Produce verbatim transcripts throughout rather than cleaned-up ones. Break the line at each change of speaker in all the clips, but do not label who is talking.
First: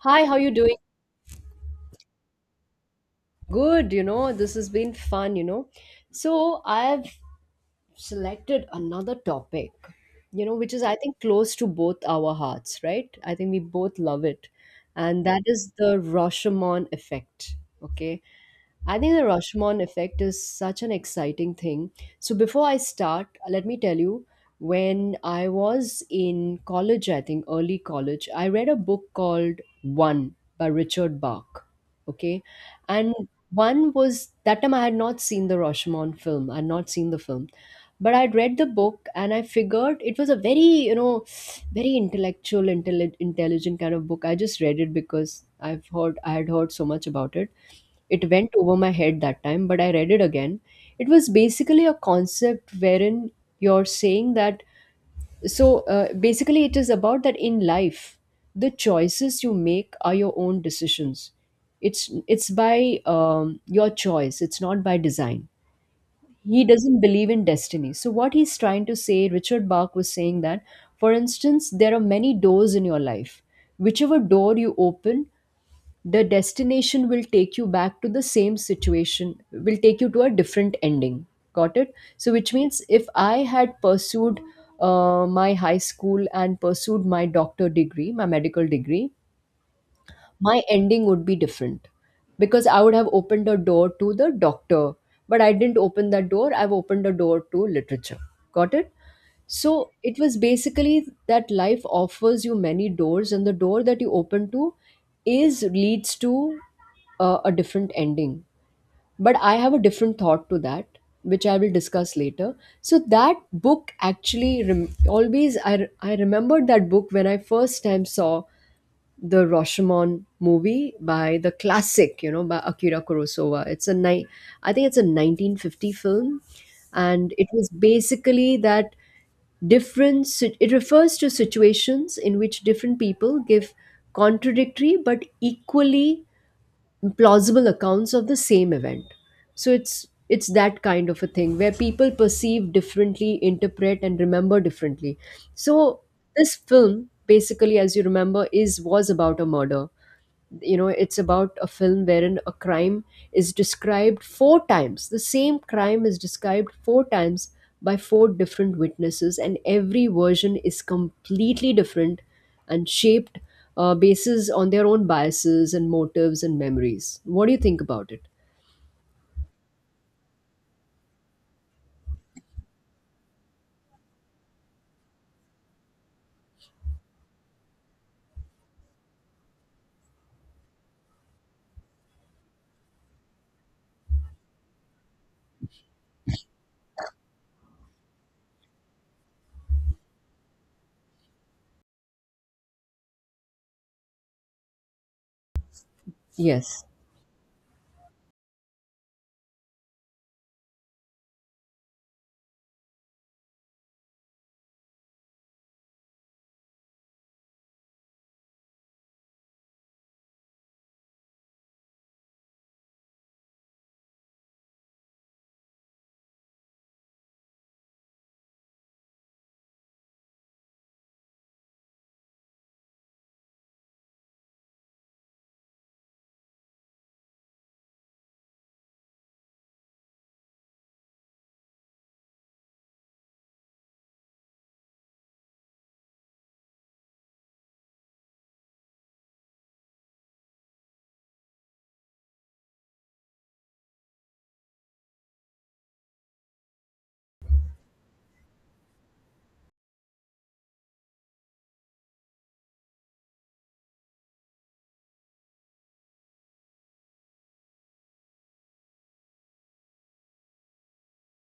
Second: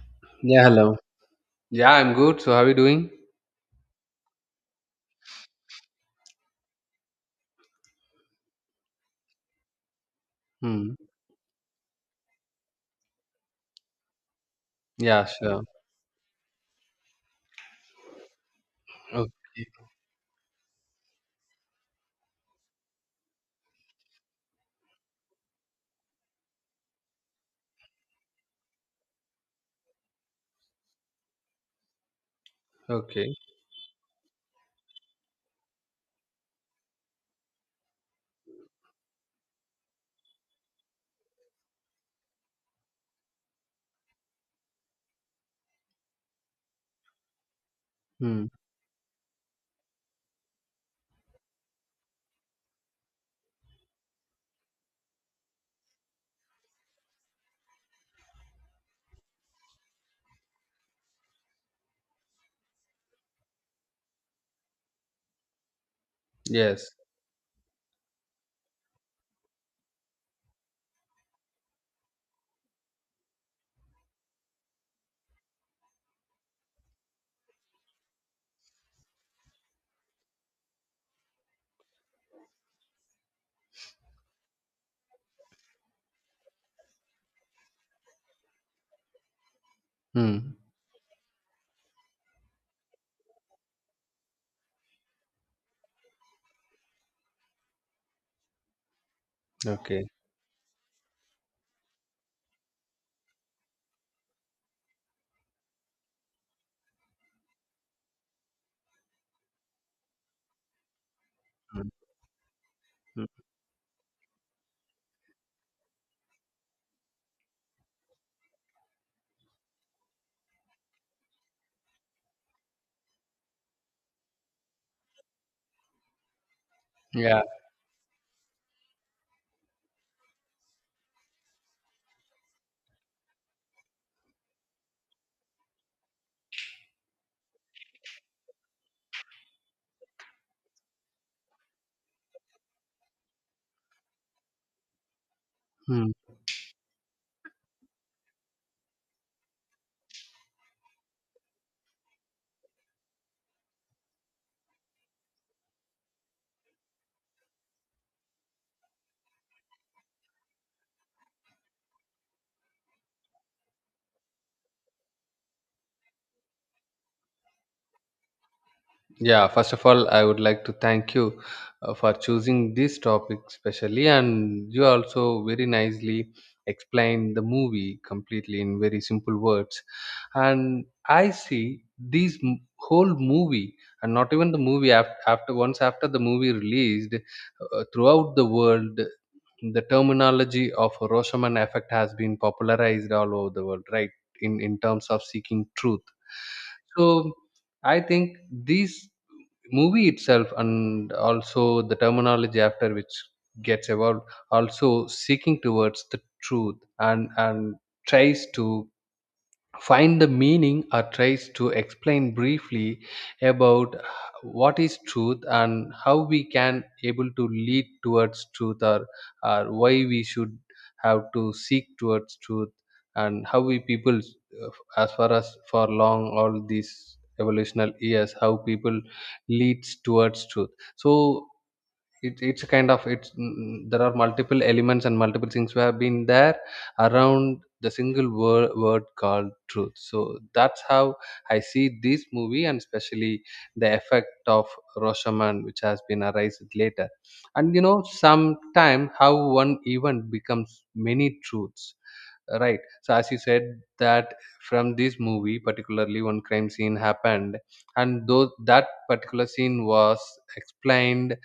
Hi, how you
Yeah,
doing?
hello. Yeah, I'm good. So, how are you doing?
Good, you know, this has been fun, you know. So I've selected another topic, you know, which is
Hmm.
I think close to both our hearts, right? I think we both love it. And
Yeah,
that
sure.
is the Rashomon effect. Okay. I think the
Okay.
Rashomon effect is such an exciting thing. So before I start, let me tell you, when I was in college, I think early college, I read a book called One by Richard Bach. Okay. And
Okay.
one was that time I had not seen the Rashomon film. I had not seen the film. But I'd read the book and I figured it was a very, you know, very intellectual, intelli- intelligent kind of book. I just read it because I've heard I had heard so much about it. It
Hmm.
went over my head that time, but I read it again. It was basically a concept wherein you're saying that. So uh, basically, it is about that in life, the choices you make are your own decisions. It's it's by um, your choice. It's not by design. He
Yes.
doesn't believe in destiny. So what he's trying to say, Richard Bach was saying that, for instance, there are many doors in your life. Whichever door you open, the destination will take you back to the same situation, will take you to a different ending. Got it? So which means if I had pursued uh, my high school and pursued my doctor degree, my medical degree,
Hmm.
my ending would be different because I would have opened a door to the doctor, but I didn't open that door. I've opened a door to literature. Got it. So
Okay.
it was basically that life offers you many doors, and the door that you open to is leads to uh, a different ending. But I have a different thought to that, which I will
Hmm.
discuss later. So
Hmm.
that book actually rem- always I re- I remembered that book when I first time saw the Rashomon movie by the classic, you know, by Akira Kurosawa. It's a ni- I think it's a nineteen fifty film, and
Yeah.
it was basically that. Different sit- it refers to situations in which different people give contradictory but equally plausible accounts of the same event. So it's it's that kind of a thing where people perceive differently, interpret and remember differently. So
Hmm.
this film basically, as you remember, is was about a murder. You know, it's about a film wherein a crime is described four times, the same crime is described four times by four different witnesses, and every version is completely different and shaped uh, bases on their own biases and motives and memories. What do you think about it?
Yeah. First of all, I would like to thank you uh, for choosing this topic specially, and you also very nicely explained the movie completely in very simple words. And I see these m- whole movie, and not even the movie after, after once after the movie released, uh, throughout the world the terminology of Roshoman effect has been popularized all over the world, right? In in terms of seeking truth.
Yes.
So I think this movie itself and also the terminology after which gets evolved also seeking towards the truth and and tries to find the meaning or tries to explain briefly about what is truth and how we can able to lead towards truth or, or why we should have to seek towards truth and how we people as far as for long all these evolutional years how people leads towards truth so it, it's kind of it's mm, there are multiple elements and multiple things we have been there around the single word, word called truth. So that's how I see this movie and especially the effect of Roshaman, which has been arised later, and you know sometime how one event becomes many truths, right? So as you said that from this movie particularly one crime scene happened, and though that particular scene was explained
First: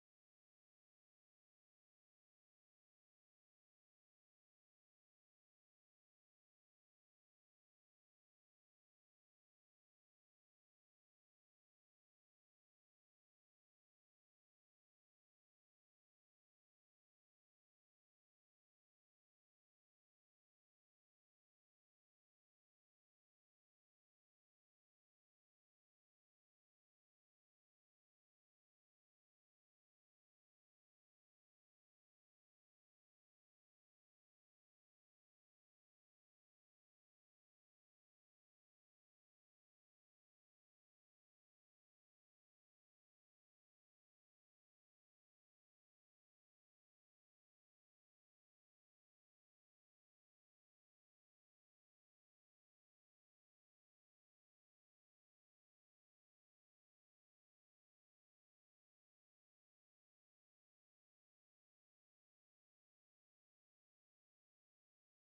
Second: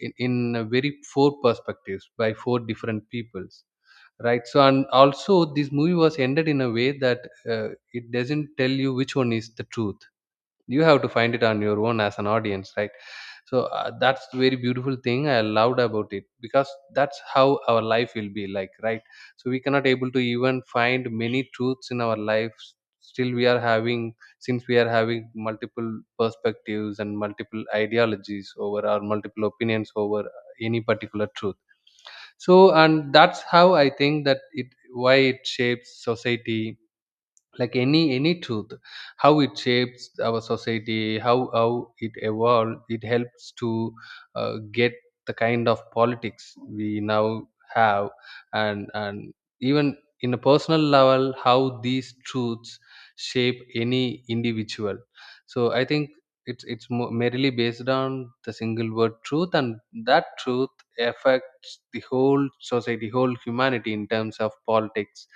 in, in a very four perspectives by four different peoples, right? So and also this movie was ended in a way that uh, it doesn't tell you which one is the truth. You have to find it on your own as an audience, right? So uh, that's the very beautiful thing I loved about it because that's how our life will be like, right? So we cannot able to even find many truths in our lives. Still we are having, since we are having multiple perspectives and multiple ideologies over or multiple opinions over any particular truth. So and that's how I think that it why it shapes society, like any any truth, how it shapes our society, how how it evolves, it helps to uh, get the kind of politics we now have. and and even in a personal level, how these truths shape any individual. So I think it's it's mo- merely based on the single word truth, and that truth affects the whole society, whole humanity, in terms of politics,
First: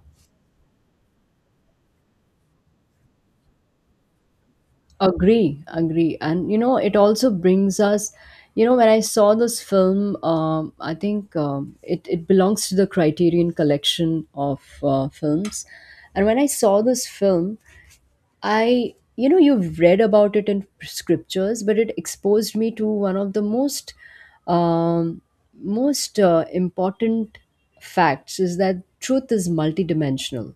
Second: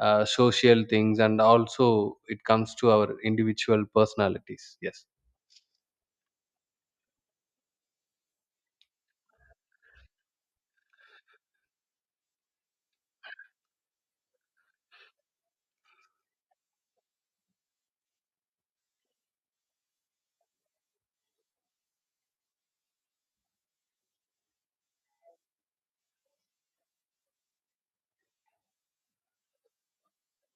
uh, social things, and also it comes to our individual personalities. Yes.
Agree, agree. And you know, it also brings us, you know, when I saw this film, um, I think um, it, it belongs to the Criterion collection of uh, films. And when I saw this film, I, you know, you've read about it in scriptures, but it exposed me to one of the most, um, most uh, important facts is that truth is multidimensional.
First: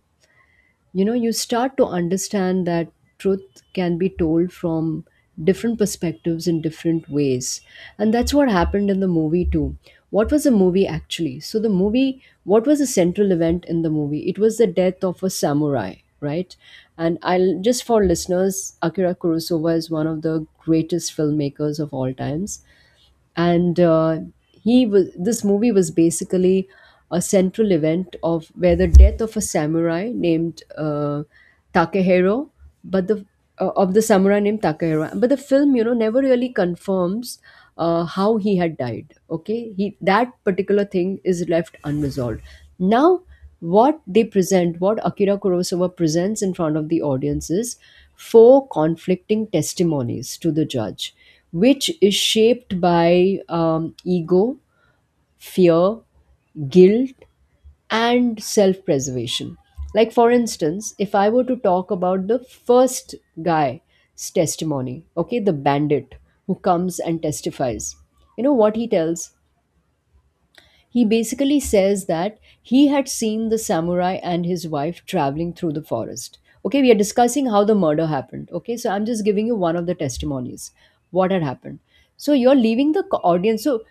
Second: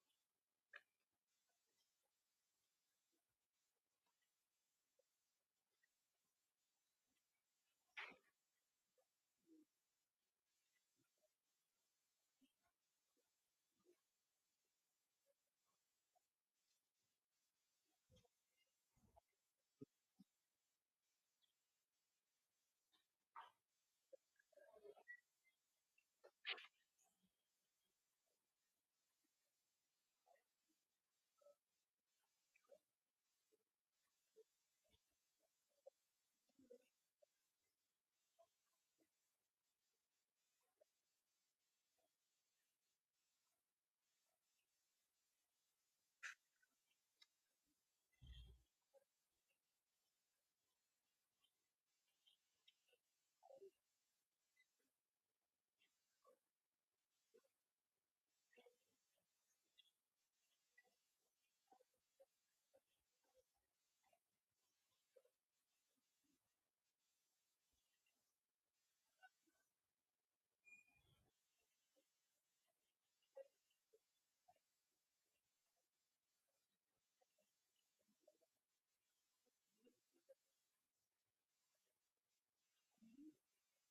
You know, you start to understand that truth can be told from different perspectives in different ways, and that's what happened in the movie too. What was the movie actually? So the movie What was the central event in the movie? It was the death of a samurai, right? And I'll just, for listeners, Akira Kurosawa is one of the greatest filmmakers of all times, and uh, he was this movie was basically a central event of where the death of a samurai named uh, Takehiro, but the uh, of the samurai named Takehiro, but the film, you know never really confirms uh, how he had died. Okay, he that particular thing is left unresolved. Now, what they present what Akira Kurosawa presents in front of the audience is four conflicting testimonies to the judge, which is shaped by um, ego, fear, guilt, and self preservation. Like, for instance, if I were to talk about the first guy's testimony, okay, the bandit who comes and testifies, you know what he tells? He basically says that he had seen the samurai and his wife traveling through the forest. Okay, we are discussing how the murder happened. Okay, so I'm just giving you one of the testimonies, what had happened. So you're leaving the co- audience. So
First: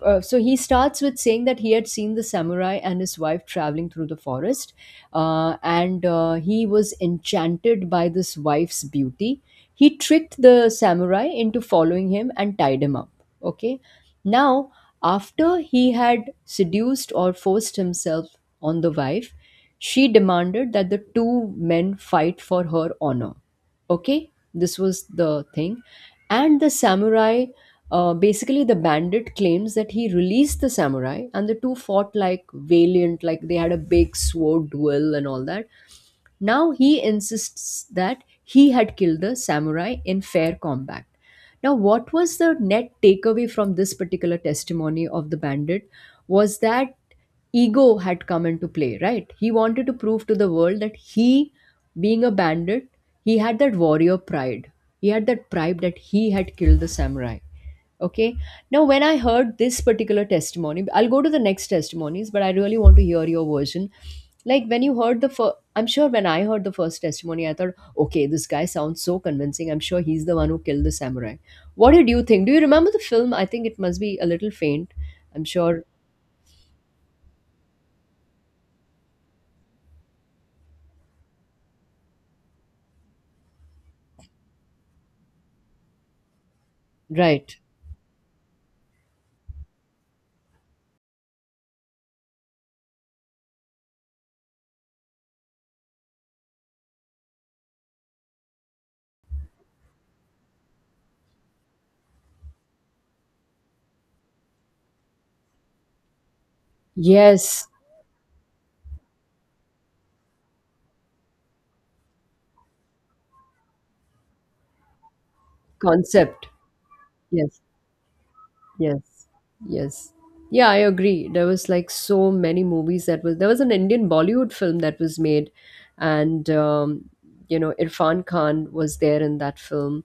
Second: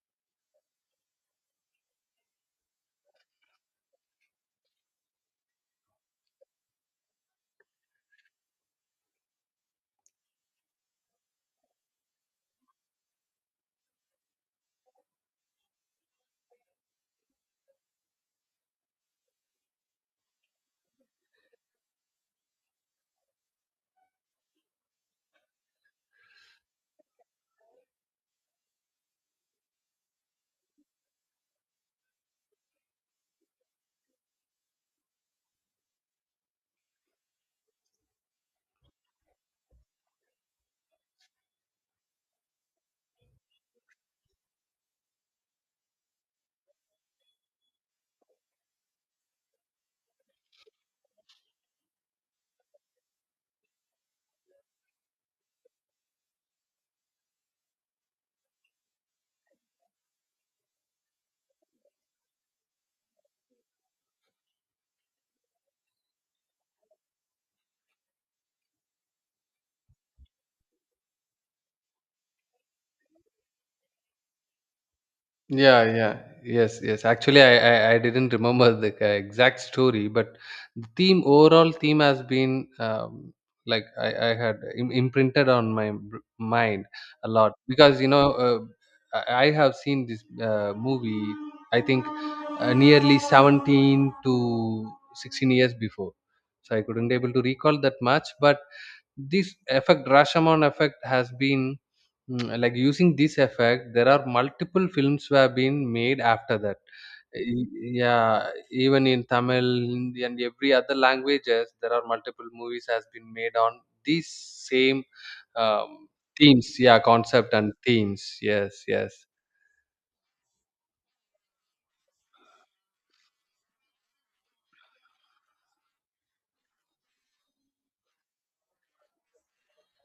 uh, so he starts with saying that he had seen the samurai and his wife traveling through the forest, uh, and uh, he was enchanted by this wife's beauty. He tricked the samurai into following him and tied him up. Okay, now after he had seduced or forced himself on the wife, she demanded that the two men fight for her honor. Okay, this was the thing, and the samurai uh, basically, the bandit claims that he released the samurai and the two fought like valiant, like they had a big sword duel and all that. Now he insists that he had killed the samurai in fair combat. Now, what was the net takeaway from this particular testimony of the bandit was that ego had come into play, right? He wanted to prove to the world that he, being a bandit, he had that warrior pride. He had that pride that he had killed the samurai. Okay. Now, when I heard this particular testimony, I'll go to the next testimonies, but I really want to hear your version. Like, when you heard the first, I'm sure when I heard the first testimony, I thought, okay, this guy sounds so convincing. I'm sure he's the one who killed the samurai. What did you think? Do you remember the film? I think it must be a little faint. I'm
Yeah,
sure.
yeah, yes, yes. Actually, i i, I didn't remember the ca- exact story, but the theme, overall theme has been um, like i i had im- imprinted on my br- mind a lot
Right.
because you know, uh, I I have seen this uh, movie, I think uh, nearly seventeen to sixteen years before. So I couldn't able to recall that much, but this effect, Rashomon effect, has been mm, like using this effect there are multiple films were been made after that.
Yes.
Y- yeah, even in Tamil, Hindi, and every other languages, there are multiple movies has been made on these same um,
Concept.
themes. Yeah, concept
Yes.
and themes. Yes, yes.
Yes, yes. Yeah, I agree. There was like so many movies that was there was an Indian Bollywood film that was made, and um, you know Irfan Khan was there in that film,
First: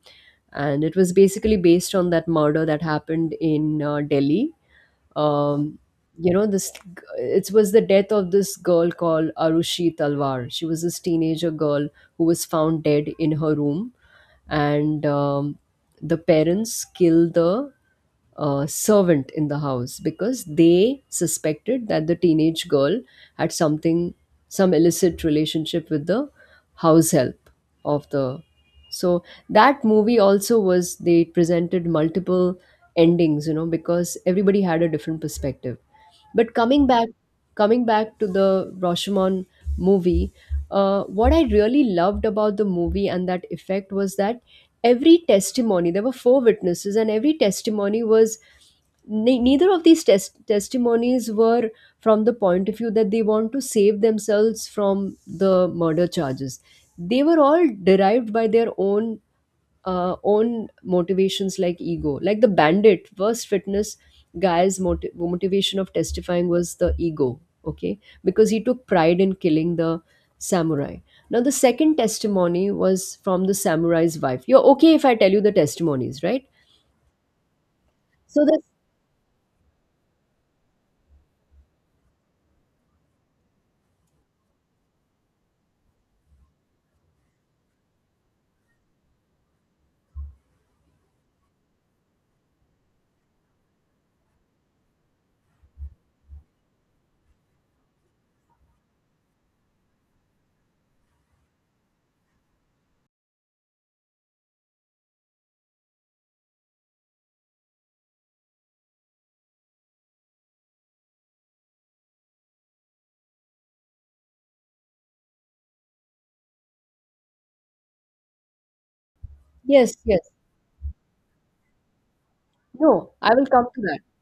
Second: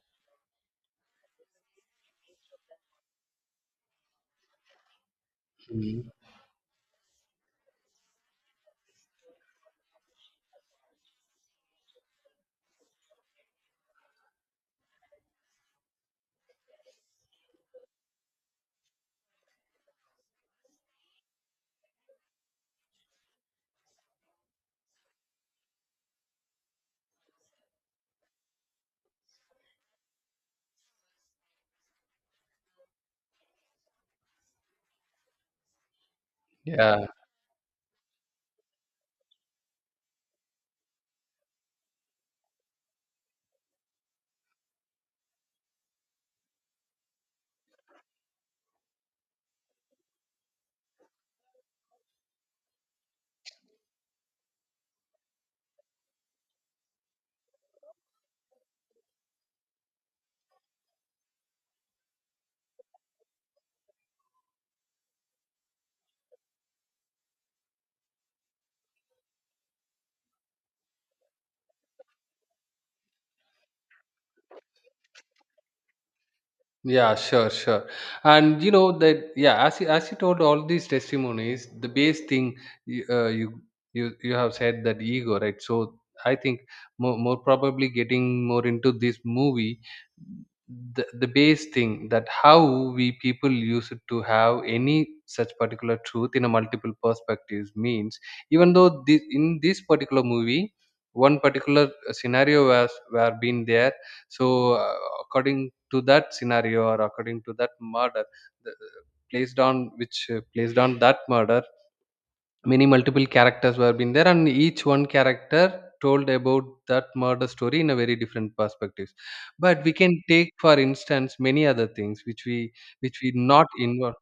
and it was basically based on that murder that happened in uh, Delhi. Um,
Mhm.
you know this g- it was the death of this girl called Arushi Talwar. She was this teenager girl who was found dead in her room, and um, the parents killed the uh, servant in the house because they suspected that the teenage girl had something some illicit relationship with the house help of the so that movie also was they presented multiple endings, you know because everybody had a different perspective. But coming
Yeah.
back, coming back to the Rashomon movie, uh, what I really loved about the movie and that effect was that every testimony, there were four witnesses, and every testimony was ne- neither of these tes- testimonies were from the point of view that they want to save themselves from the murder charges. They were all derived by their own uh, own motivations, like ego. Like the bandit, first fitness guy's moti- motivation of testifying was the ego, okay? Because he took pride in killing the samurai. Now, the second testimony was from the samurai's wife. You're okay if I tell you the testimonies, right?
Yeah, sure, sure.
So, this,
And you know that, yeah, as you, as you told all these testimonies, the base thing you, uh, you you you have said that ego, right? So I think more, more probably getting more into this movie, the the base thing, that how we people used to have any such particular truth in a multiple perspectives, means even though this in this particular movie one particular scenario was were been there. So uh, according to that scenario or according to that murder, the, placed on which, uh, placed on that murder, many multiple characters were been there, and each one character told about that murder story in a very different perspectives. But we
yes, yes.
can take for instance many other things which we
No,
which we
I will come
not
to that.
involve.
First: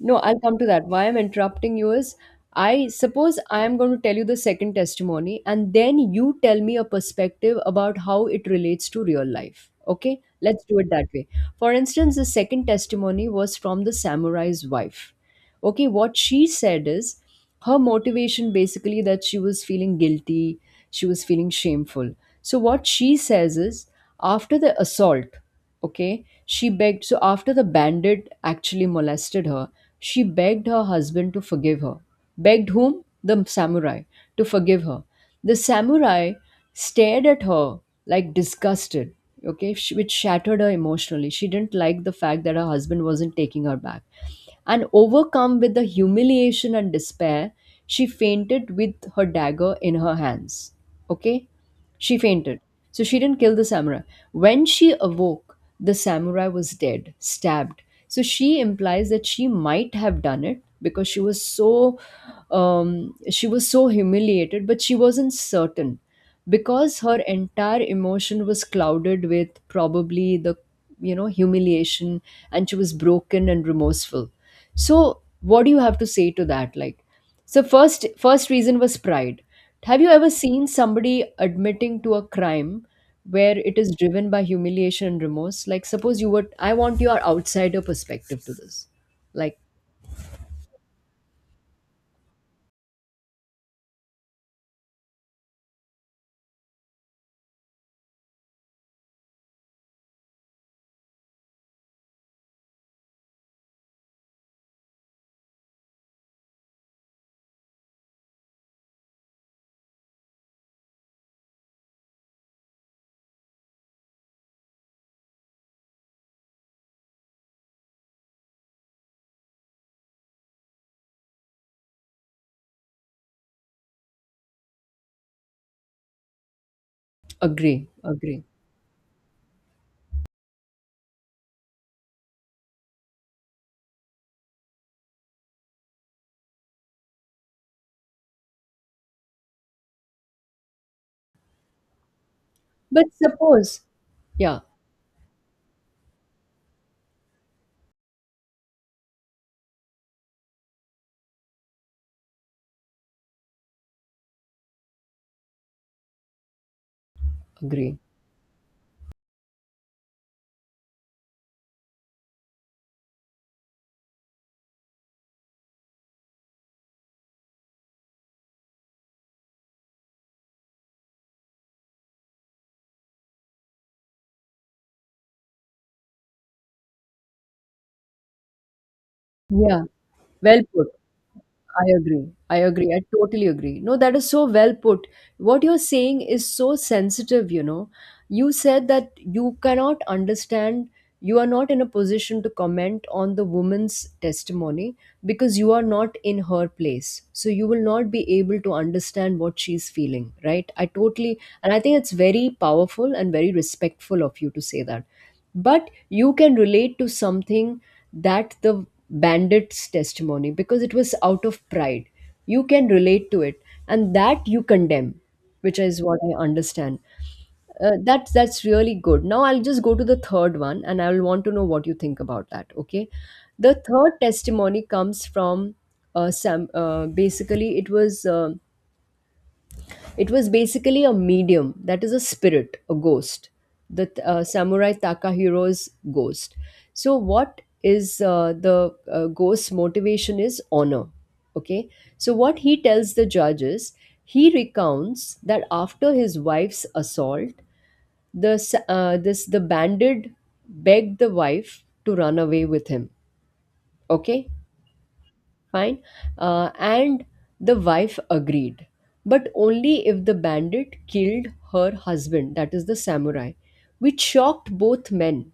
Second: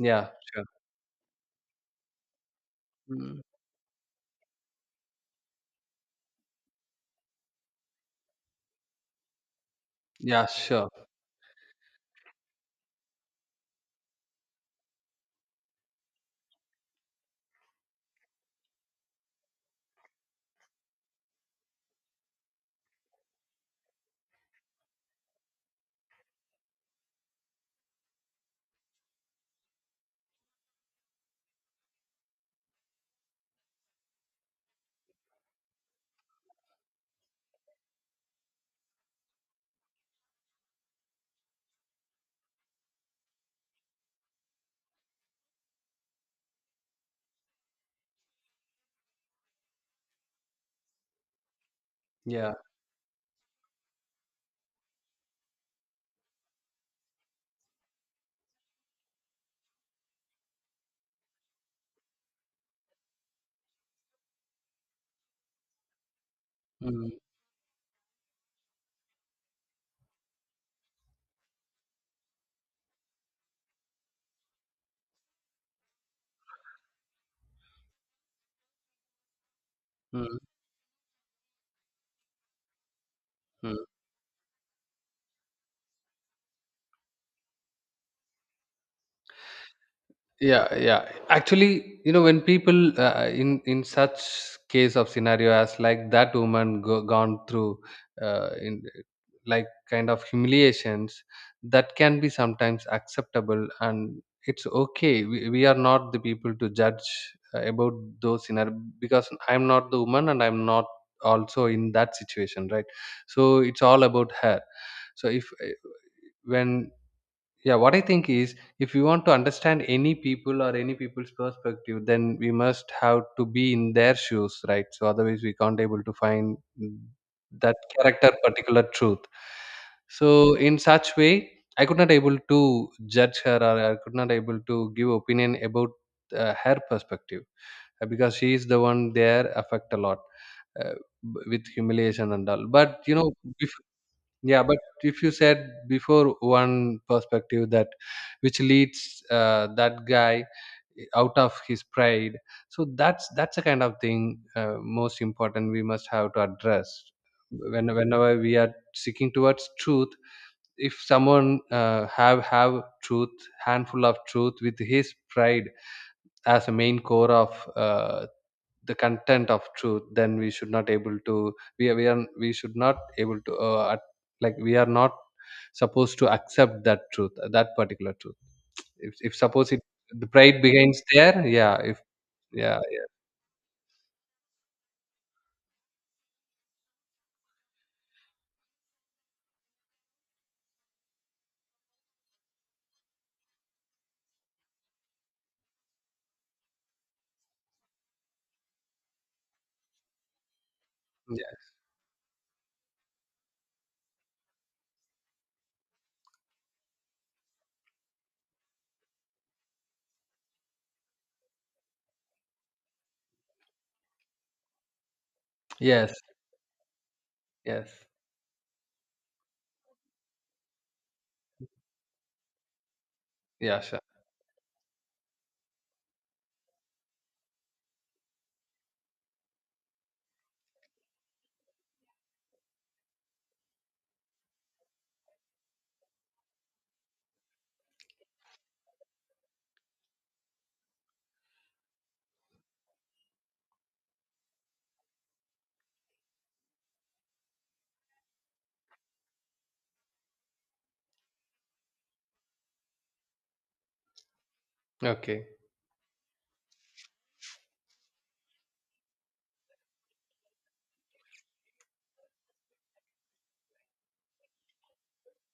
No, I'll come
sure.
to that. Why I'm interrupting you is I suppose
Mm.
I am going to tell you the second testimony, and then you tell me a perspective about how it relates to real life. Okay,
Yeah,
let's do it
sure.
that way. For instance, the second testimony was from the samurai's wife. Okay, what she said is her motivation basically that she was feeling guilty, she was feeling shameful. So, what she says is after the assault, okay, she begged. So, after the bandit actually molested her, she begged her husband to forgive her. Begged whom? The samurai, to forgive her. The samurai stared at her like disgusted, okay, sh- which shattered her emotionally. She didn't like the fact that her husband wasn't taking her back, and overcome with the humiliation and despair, she fainted with her dagger in her hands. Okay? She
Yeah.
fainted. So she didn't kill the samurai. When she awoke, the samurai was dead, stabbed. So she implies that she might have done it because she was so um, she was so humiliated, but she wasn't certain because
Mm,
her entire emotion was clouded with probably the you know humiliation, and she was broken and remorseful. So what do you have to say to that? Like, so first first reason was pride. Have you ever
mm,
seen somebody admitting to a crime where it
mm.
is driven by humiliation and remorse? Like, suppose you were I want your outsider perspective to this. Like,
Yeah, yeah, actually, you know, when people uh, in in such case of scenario as like that woman go, gone through uh, in like kind of humiliations, that can be sometimes acceptable, and it's okay. We, we are not the people to judge uh, about those scenario because I'm not the woman, and I'm not also in that situation, right? So it's all about her. So if uh, when yeah, what I think is if you want to understand any people or any people's perspective, then we must have to be in their shoes, right? So otherwise we can't able to find mm, that
agree,
character
agree.
particular truth. So in such way, I could not able to judge her, or I could not able to give opinion about uh, her perspective, uh, because she is the one there affect a lot, uh, b- with humiliation and all. But
But
you know,
suppose,
before
yeah,
yeah, but if you said before one perspective, that which leads uh, that guy out of his pride, so that's that's a kind of thing, uh, most important we must have to address when,
agree.
whenever we are seeking towards truth. If someone uh, have have truth, handful of truth, with his pride as a main core of uh, the content of truth, then we should not able to, we are, we are, we should not able to uh, at- like we are not supposed to accept that truth, that particular truth, if, if suppose it,
Yeah.
the
Well
pride
put.
begins there. Yeah,
I
if
agree. I
yeah,
agree. I
yeah,
totally agree. No, that is so well put. What you're saying is so sensitive, you know. You said that you cannot understand, you are not in a position to comment on the woman's testimony because you are not in her place, so you will not be able to understand what she's feeling, right? I totally,
yeah.
and I think it's very powerful and very respectful of you to say that. But you can relate to something, that the bandit's testimony, because it was out of pride, you can relate to it, and that you condemn, which is
Yes,
what I understand. uh,
yes.
that's that's really good. Now I'll just go to the third one, and I will want to know what you think about that. Okay, the
Yeah, sure.
third testimony comes from uh, some. Uh, basically, it was uh, it was basically a medium, that is a spirit, a ghost, the th- uh, samurai Takahiro's ghost. So, what is uh, the uh, ghost's motivation? Is honor. Okay, so what he tells the judges, he recounts that after his wife's assault, the s- uh, this the bandit begged the wife to run away with him. Okay,
Okay.
fine. Uh, and the wife agreed, but only if the bandit killed her husband, that is the samurai, which shocked both men.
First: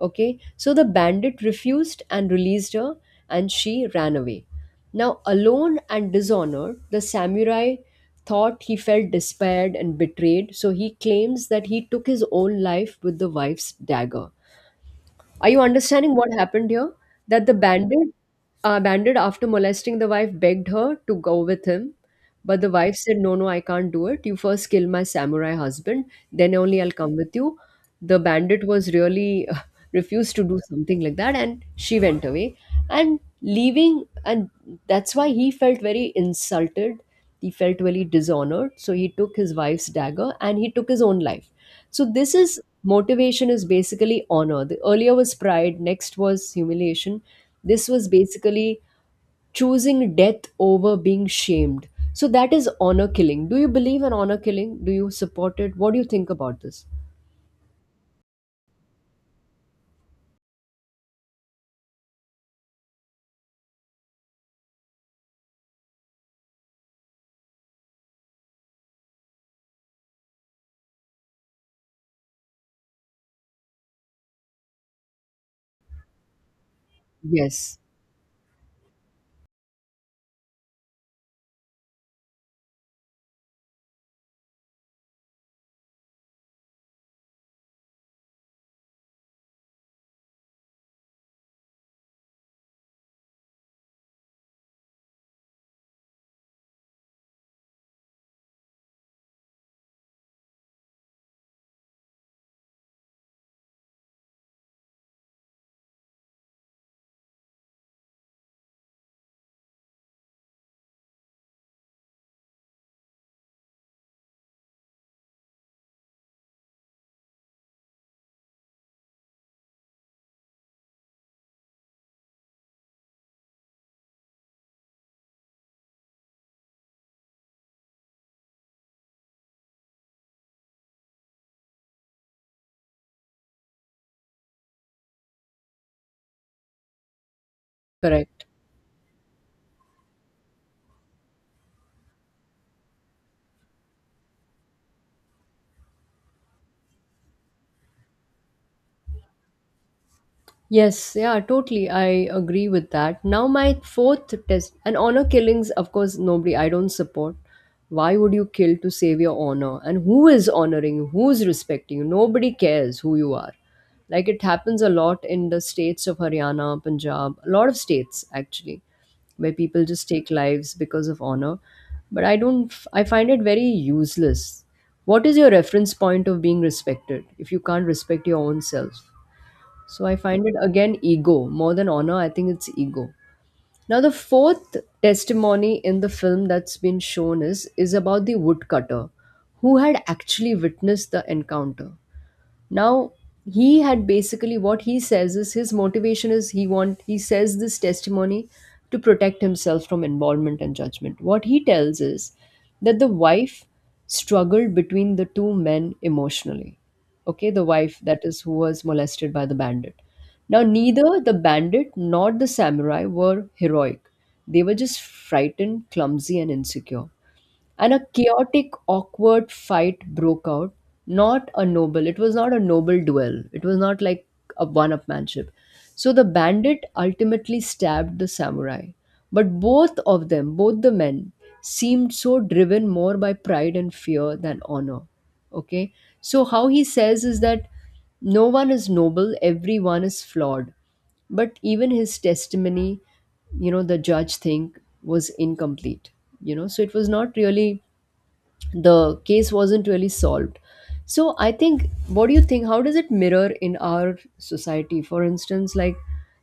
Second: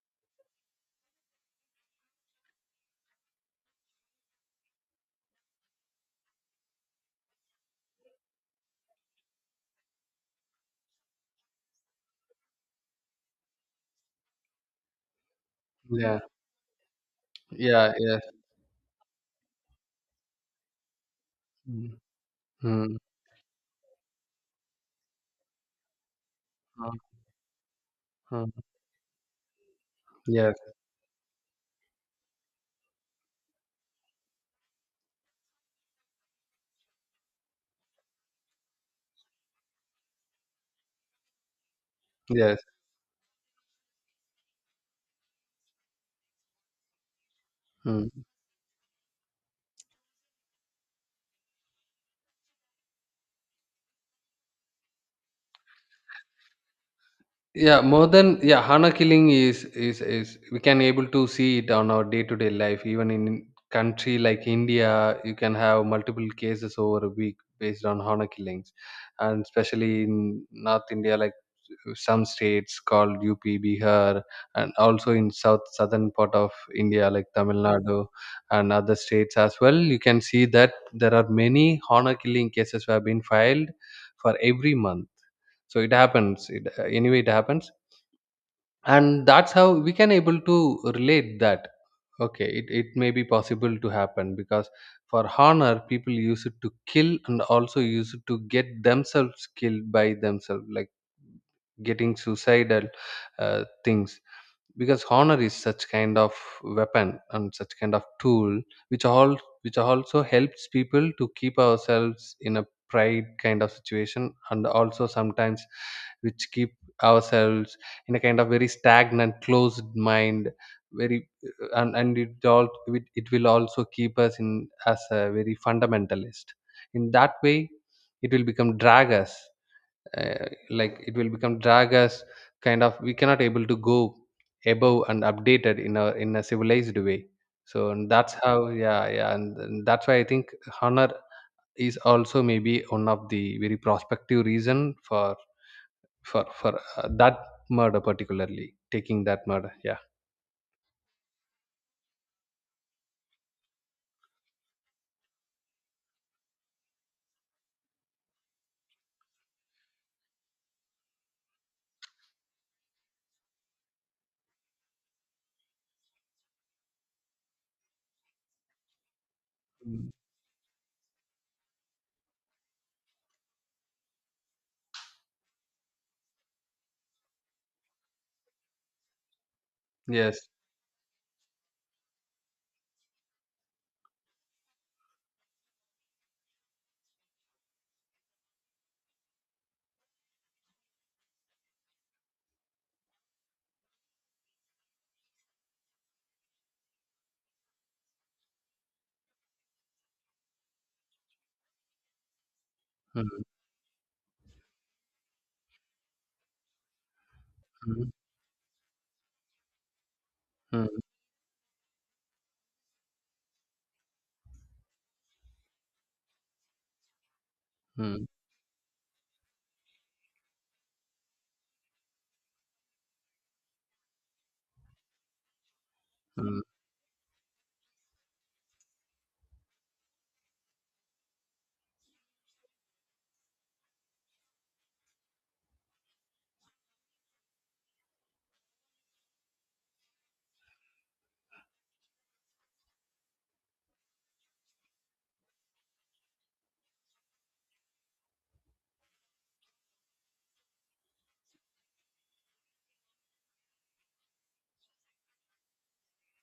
Okay, so the bandit refused and released her, and she ran away. Now, alone and dishonored, the samurai thought he felt despaired and betrayed, so he claims that he took his own life with the wife's dagger. Are you understanding
Yeah,
what happened here? That the
yeah,
bandit,
yes.
uh, bandit after molesting the wife, begged her to go with him.
Mm.
But the wife
Mm.
said, "No, no, I can't do it. You first kill my samurai husband, then only I'll
Mm.
come with you." The
Mm.
bandit was really uh, refused to
Yes,
do something like that, and she went away. And leaving, and that's why he felt very insulted. He felt very dishonored. So he took his wife's dagger and he took his own life. So this
yes.
is motivation is basically honor. The earlier was pride, next was humiliation. This was
Mm.
basically choosing death over being shamed. So that is honor killing. Do you believe in honor killing? Do you support it? What do you think about this?
Yeah, more than yeah, hana killing is is is, we can able to see it on our day to day life, even in country like India. You can have multiple cases over a week based on hana killings, and especially in north India, like some states called UP, Bihar, and also in south, southern part of India, like Tamil
Yes,
Nadu, and other states as well. You can see that there are many hana killing cases have been filed for every month. So it happens, it, anyway it happens. And that's how we can able to relate that, okay, it, it may be possible to happen because for honor people use it to kill, and also use it to get themselves killed by themselves, like getting suicidal uh, things, because honor is such kind of weapon and such kind of tool which all, which also helps people to keep ourselves in a pride kind of situation, and also sometimes which keep ourselves in a kind of very stagnant closed mind, very and, and it all, it, it will also keep us in as a very fundamentalist. In that way it will become drag us, uh, like it will become drag us, kind of we cannot able to go above and updated in a in a civilized way. So and that's
correct.
how yeah, yeah, and, and that's why I think honor is also maybe one of the very prospective reason for for for uh, that murder, particularly taking that murder. Yeah.
Yes, yeah, totally. I agree with that. Now, my fourth test, and honor killings, of course, nobody, I don't support. Why would you kill to save your honor? And who is honoring you? Who's respecting you? Nobody cares who you are. Like it happens a lot in the states of Haryana, Punjab, a lot of states actually, where people just
Mm.
take lives because of honor. But I don't, f- I find it very useless. What is your reference point of being respected if you can't respect your own self? So I find
Yes.
it again ego. More than honor, I think it's ego. Now the fourth testimony in the film that's been shown is is about the woodcutter who had actually witnessed the encounter. Now he had basically, what he says is his motivation is, he want he says this testimony to protect himself from involvement and judgment. What he tells is that the
Mm-hmm.
wife struggled between the two men emotionally. Okay, the wife,
Mm-hmm.
that is who was molested by the bandit. Now, neither the bandit nor the samurai were heroic, they were just frightened, clumsy, and insecure, and a
Mm-hmm.
chaotic, awkward fight broke out. Not a noble, it was not a noble duel, it was not like a one upmanship. So the bandit ultimately stabbed the samurai, but both of them, both the men, seemed so driven more by pride and fear than honor. Okay, so how he says is that no one is noble, everyone is flawed, but even his testimony, you know the judge think was incomplete, you know so it was not really, the case wasn't really solved. So I think, what do you think? How does it mirror in our society? For instance, like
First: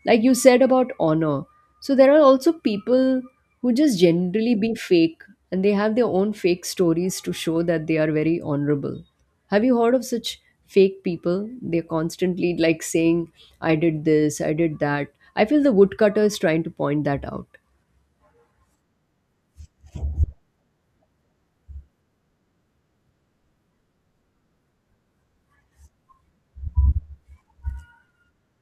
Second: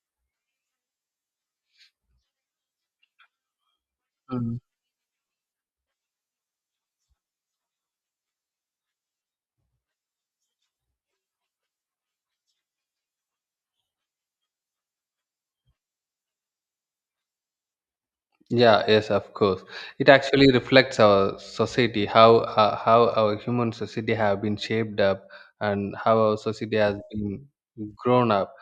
like you said about honor. So there are also people who just generally
Mm-hmm.
be fake, and they have their own fake stories to show that they are very honorable. Have you heard of such fake people? They're constantly like saying, "I did this, I did that." I feel the woodcutter is trying to point that out.
Yeah, yes, of course. It actually reflects our society, how uh, how our human society have been shaped up, and how our society has been grown up.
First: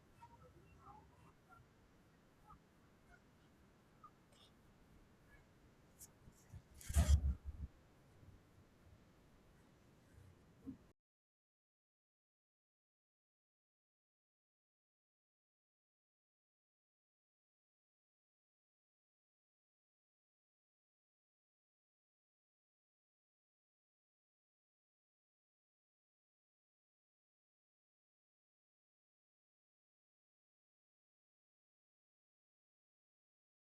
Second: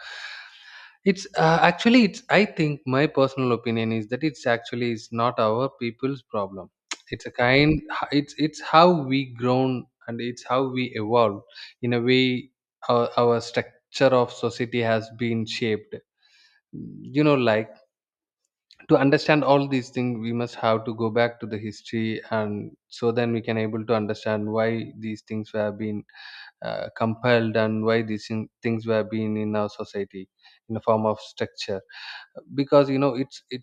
It's uh, actually, it's, I think my personal opinion is that it's actually it's not our people's problem. It's a kind, It's it's how we grown and it's how we evolved. In a way, our our structure of society has been shaped. You know, like to understand all these things we must have to go back to the history, and so then we can able to understand why these things were being uh, compiled, and why these thing- things were being in our society in the form of structure, because you know it's it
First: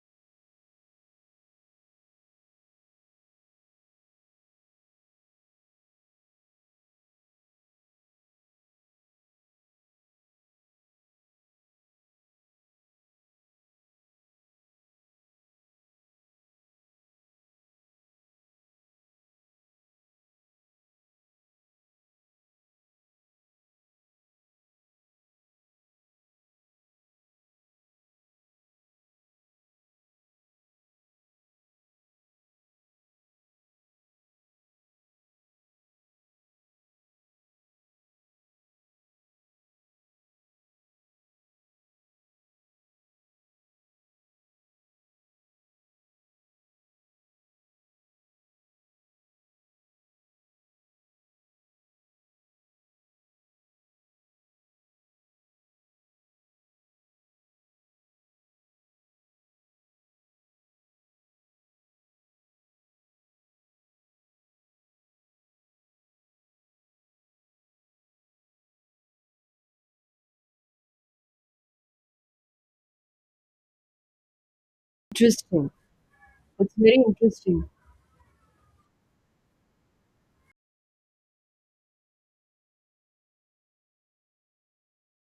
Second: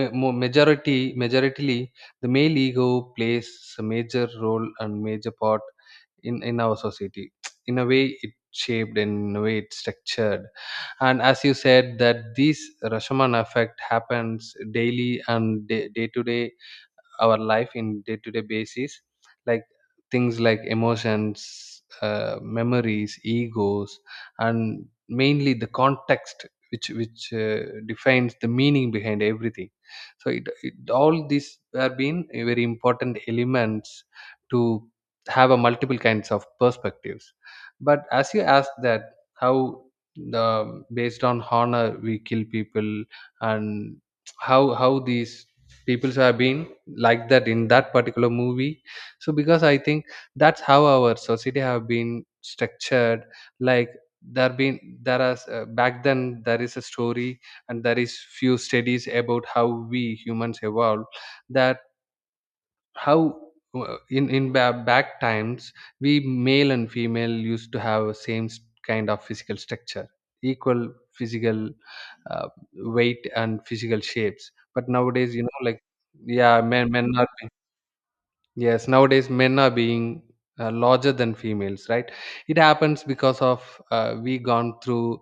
ma- mo- majority majoritarily the male ego plays a major role and major part in in our society. In a way it shaped, and in a way it's structured. And as you said, that this Rashomon effect happens daily and day to day, our life in day to day basis, like things like emotions, uh, memories, egos, and mainly the context, which which uh, defines the meaning behind everything. So it, it all these have been a very important elements to have a multiple kinds of perspectives. But as you asked, that how the based on honor we kill people, and how how these people who have been like that in that particular movie. So because I think that's how our society have been structured, like there been there are uh, back then there is a story, and there is few studies about how we humans evolved, that how uh, in in ba- back times we male and female used to have a same s- kind of physical structure, equal physical uh, weight and physical shapes. But nowadays, you know
Interesting.
like, yeah,
It's
men
very
men are.
interesting.
Yes, nowadays men are being uh, larger than females, right? It happens because of, uh, we gone through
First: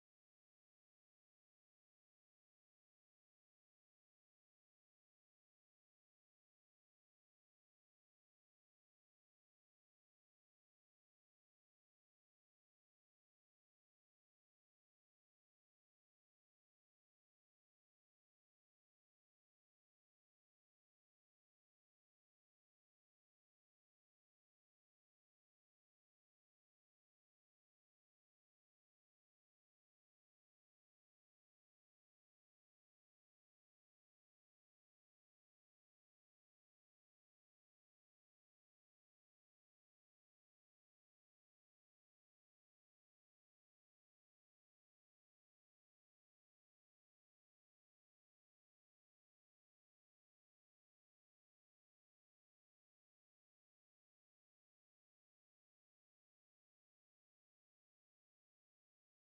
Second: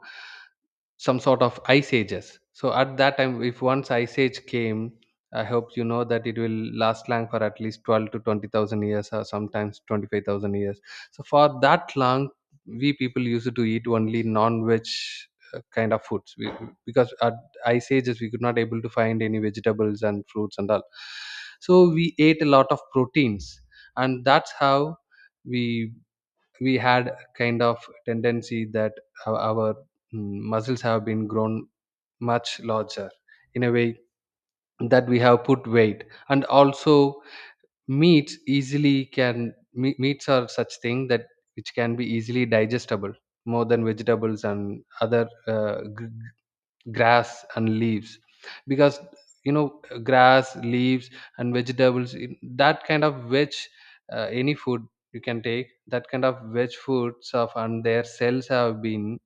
some sort of ice ages. So at that time, if once ice age came, I hope you know that it will last long for at least twelve to twenty thousand years, or sometimes twenty five thousand years. So for that long, we people used to eat only non-veg uh, kind of foods we, because at ice ages we could not able to find any vegetables and fruits and all. So we ate a lot of proteins, and that's how we we had a kind of tendency that our, our mm, muscles have been grown much larger, in a way that we have put weight. And also meats easily can me- meats are such thing that which can be easily digestible more than vegetables and other uh, gr- grass and leaves, because you know grass, leaves, and vegetables, in- that kind of veg, uh, any food you can take that kind of veg foods of, and their cells have been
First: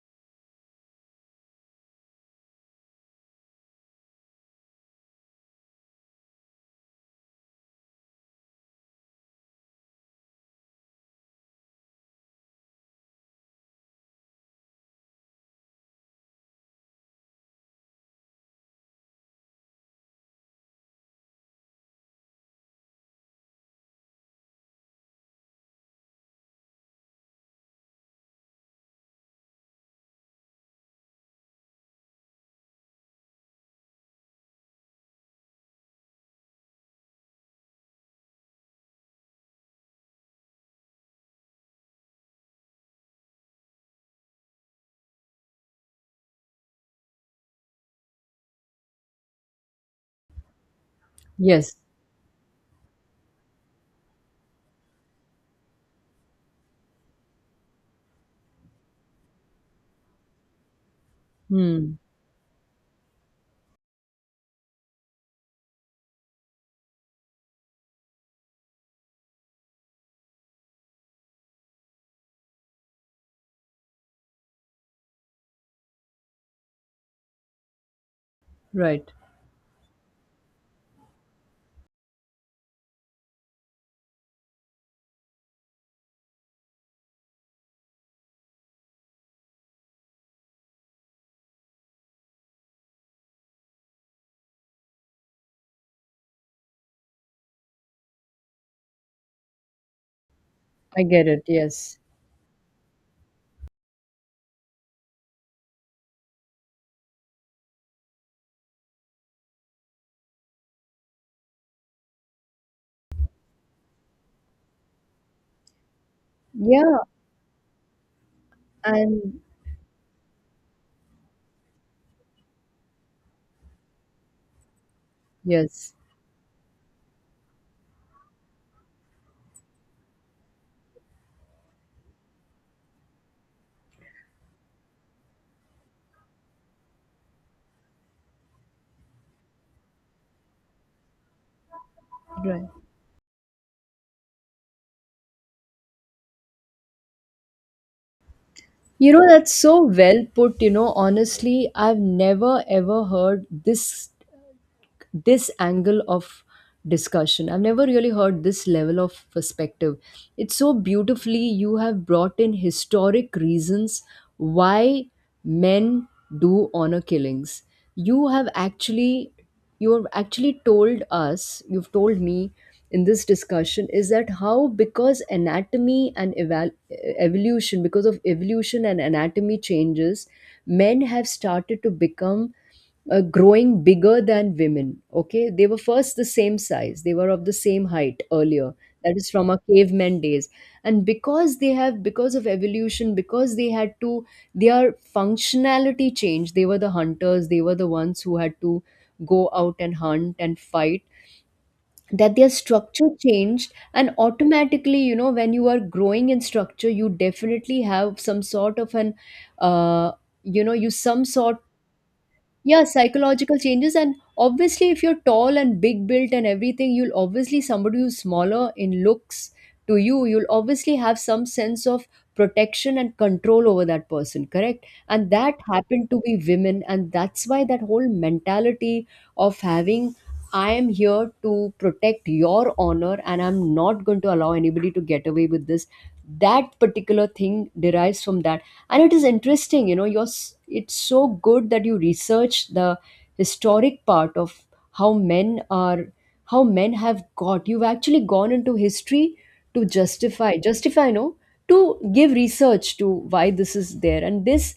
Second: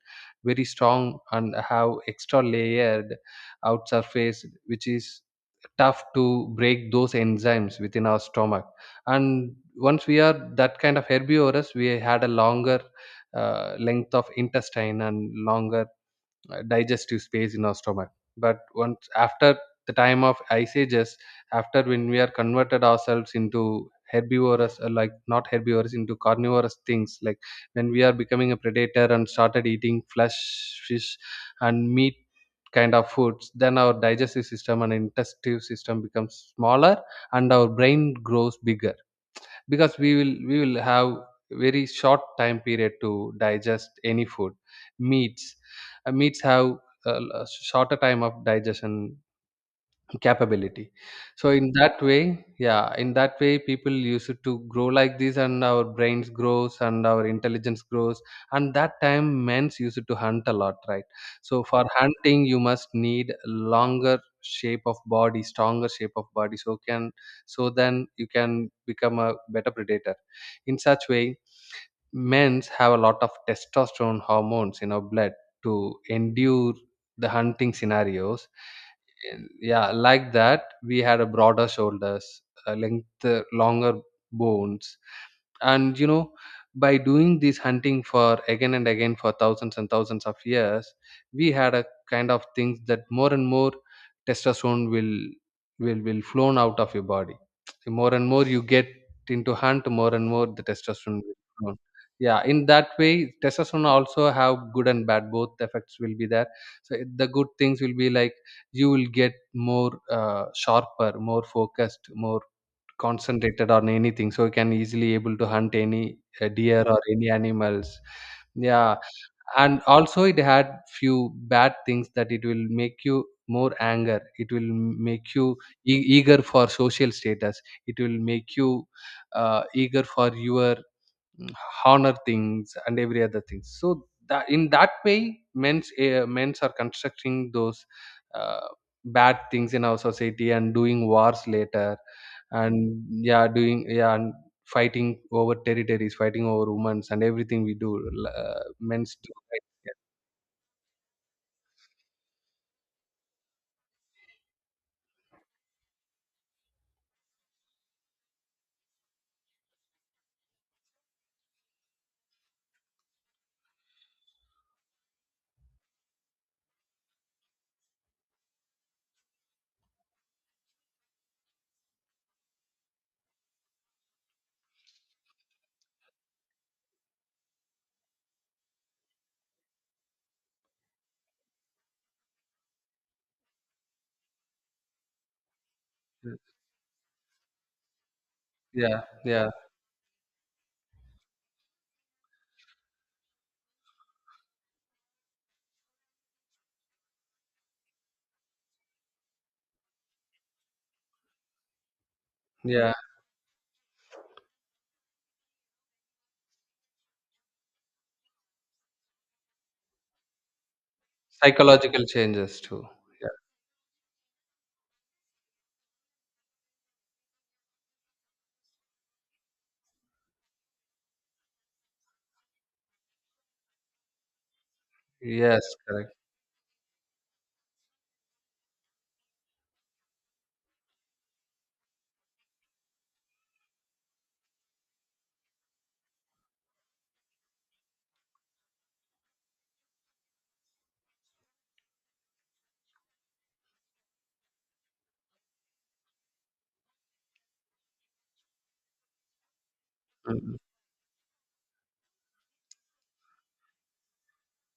very strong and have extra layered out surface which is tough to break those enzymes within our stomach. And once we are that kind of herbivorous, we had a longer uh, length of intestine and longer uh, digestive space in our stomach. But once after the time of ice ages, after when we are converted ourselves into herbivorous, uh, like not herbivorous into carnivorous, things like when we are becoming a predator and started eating flesh, fish, and meat kind of foods, then our digestive system and intestinal system becomes smaller, and our brain grows bigger, because we will we will have very short time period to digest any food. Meats, uh, meats have a l- a shorter time of digestion capability. So in
Yes.
that way yeah in that way people used to grow like this, and our brains grows and our intelligence grows. And that time men's used to hunt a lot, right? So for
Hmm.
hunting you must need longer shape of body, stronger shape of body, so can so then you can become a better predator. In such way, men's have a lot of testosterone hormones in our blood to endure the hunting scenarios.
Right.
And, yeah, like that, we had a broader shoulders, a length, uh, longer bones. And you know, by doing this hunting for again and again for thousands and thousands of years, we had a kind of things that more and more testosterone will will will flown out of your body. The more and more you get into hunt, more and more the
I
testosterone
get
will
it.
flown.
Yes.
Yeah, in that way, testosterone also have good and bad both effects will be there. So it- the good things will be like, you will get more, uh, sharper, more focused, more concentrated on anything, so you can easily able to hunt any uh, deer or
Yeah.
any animals. Yeah.
And
And also it had few bad things, that it will make you more anger, it will make you
yes.
e- eager for social status, it will make you uh, eager for your mm, honor things and every other things. So that in that way men's uh, men's are constructing those uh, bad things in our society and doing wars later.
Right.
And, yeah, doing, yeah, and fighting over territories, fighting over women's and everything we do, l- uh,
You
men's
know,
do,
that's
right?
so well put. You know, honestly, I've never ever heard this, this angle of discussion. I've never really heard this level of perspective. It's so beautifully you have brought in historic reasons why men do honor killings. You have actually you have actually told us, you've told me in this discussion is that how, because anatomy and eval- evolution, because of evolution and anatomy changes, men have started to become uh, growing bigger than women. Okay, they were first the same size, they were of the same height earlier.
Yeah,
That is from
yeah.
our cavemen days. And because they have, because of evolution, because they had to, their functionality changed. They were the hunters, they were the ones who had to go out and hunt and fight. That their
Yeah,
structure changed, and automatically, you know, when you are growing in structure, you definitely have some sort of an, uh, you know, you some sort
psychological changes too.
yeah,
Yeah.
psychological changes, and obviously if you're tall and big built and everything, you'll obviously somebody who's smaller in looks to you, you'll obviously have some sense of protection and control over that person, correct? And that
Yes,
happened
correct.
to be women, and that's why that whole mentality of having, "I am here to protect your honor, and I'm not going to allow anybody to get away with this." That particular thing derives from that. And it is interesting, you know, you're s- it's so good that you research the historic part of how men are how men have got, you've actually gone into history to justify,
Mhm.
justify no, to give research to why this is there. And this,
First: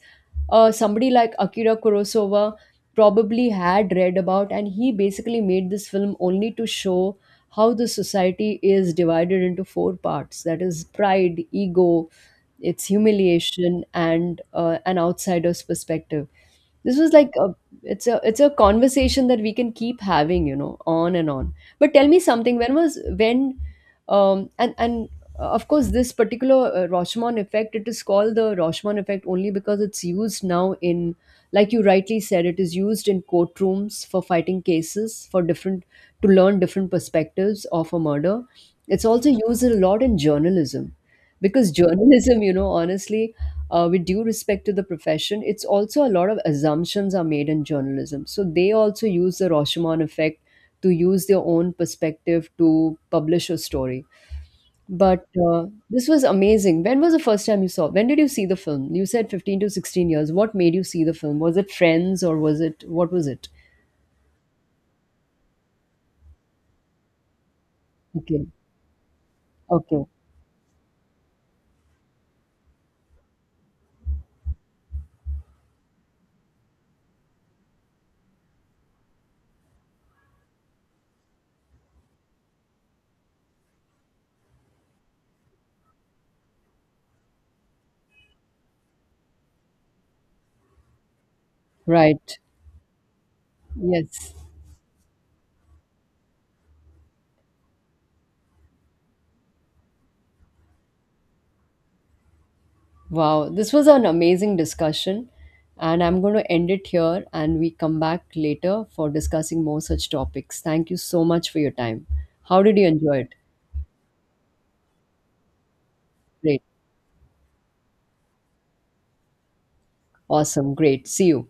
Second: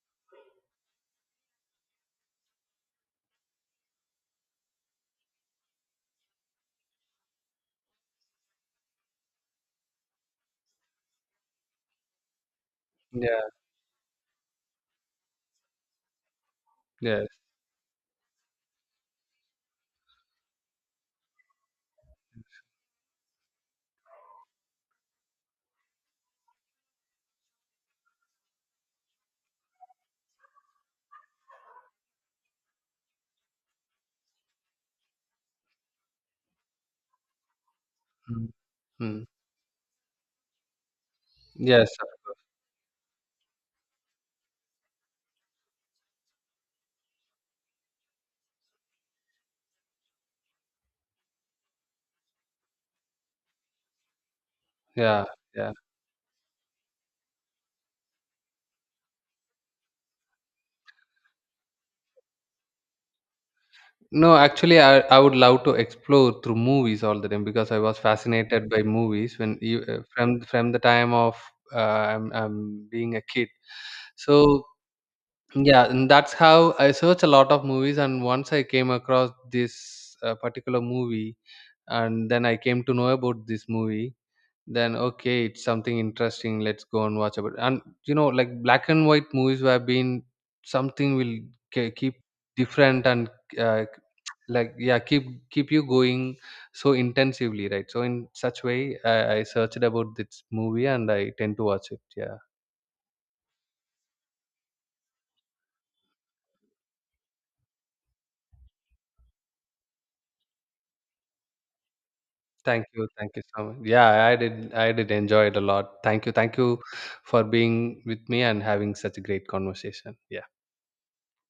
uh, somebody like Akira Kurosawa probably had read about, and he basically made this film only to show how the society is divided into four parts, that is pride, ego, its
Yeah.
humiliation, and uh, an outsider's perspective. This was
Yes.
like a, it's a it's a conversation that we can keep having, you know on and on. But tell me something, when was, when um and and uh, of course, this particular uh, Rashomon effect, it is called the Rashomon effect only because it's used now in, like you rightly said, it is used in courtrooms for fighting cases for different, to learn different perspectives of a murder.
Mm.
It's
Mm.
also used a lot in journalism, because
Yes.
journalism, you know honestly, uh, with due respect to the profession, it's also, a lot of assumptions are made in journalism, so they also use the Rashomon effect to use their own perspective to publish a story.
Yeah,
But uh,
yeah.
this was amazing. When was the first time you saw, when did you see the film? You said fifteen to sixteen years. What made you see the film? Was it friends, or was it, what was it?
No, actually, I, I would love to explore through movies all the time, because I was
Okay,
fascinated by movies when you, uh,
okay,
from from the time of, uh, I'm, I'm being a kid. So, yeah, and that's how I search a lot of movies. And once I came across this uh, particular movie, and then I came to know about this movie. Then okay, it's something interesting. Let's go and watch about. And you know, like black and white movies have been something will ke- keep
right,
different and, uh,
yes.
like, yeah, keep keep you going so intensively, right? So in such way, i, I searched about this movie, and I tend to watch it. Yeah.
Wow, this was an amazing discussion, and I'm going to end it here and we come back later for discussing more such topics. Thank you so much for your time. How did you
Thank you,
enjoy
thank
it?
you so much. Yeah, i did I did enjoy it a lot. Thank you, thank
Great.
you for being with me and having such a great conversation. Yeah.
Awesome. Great. See you.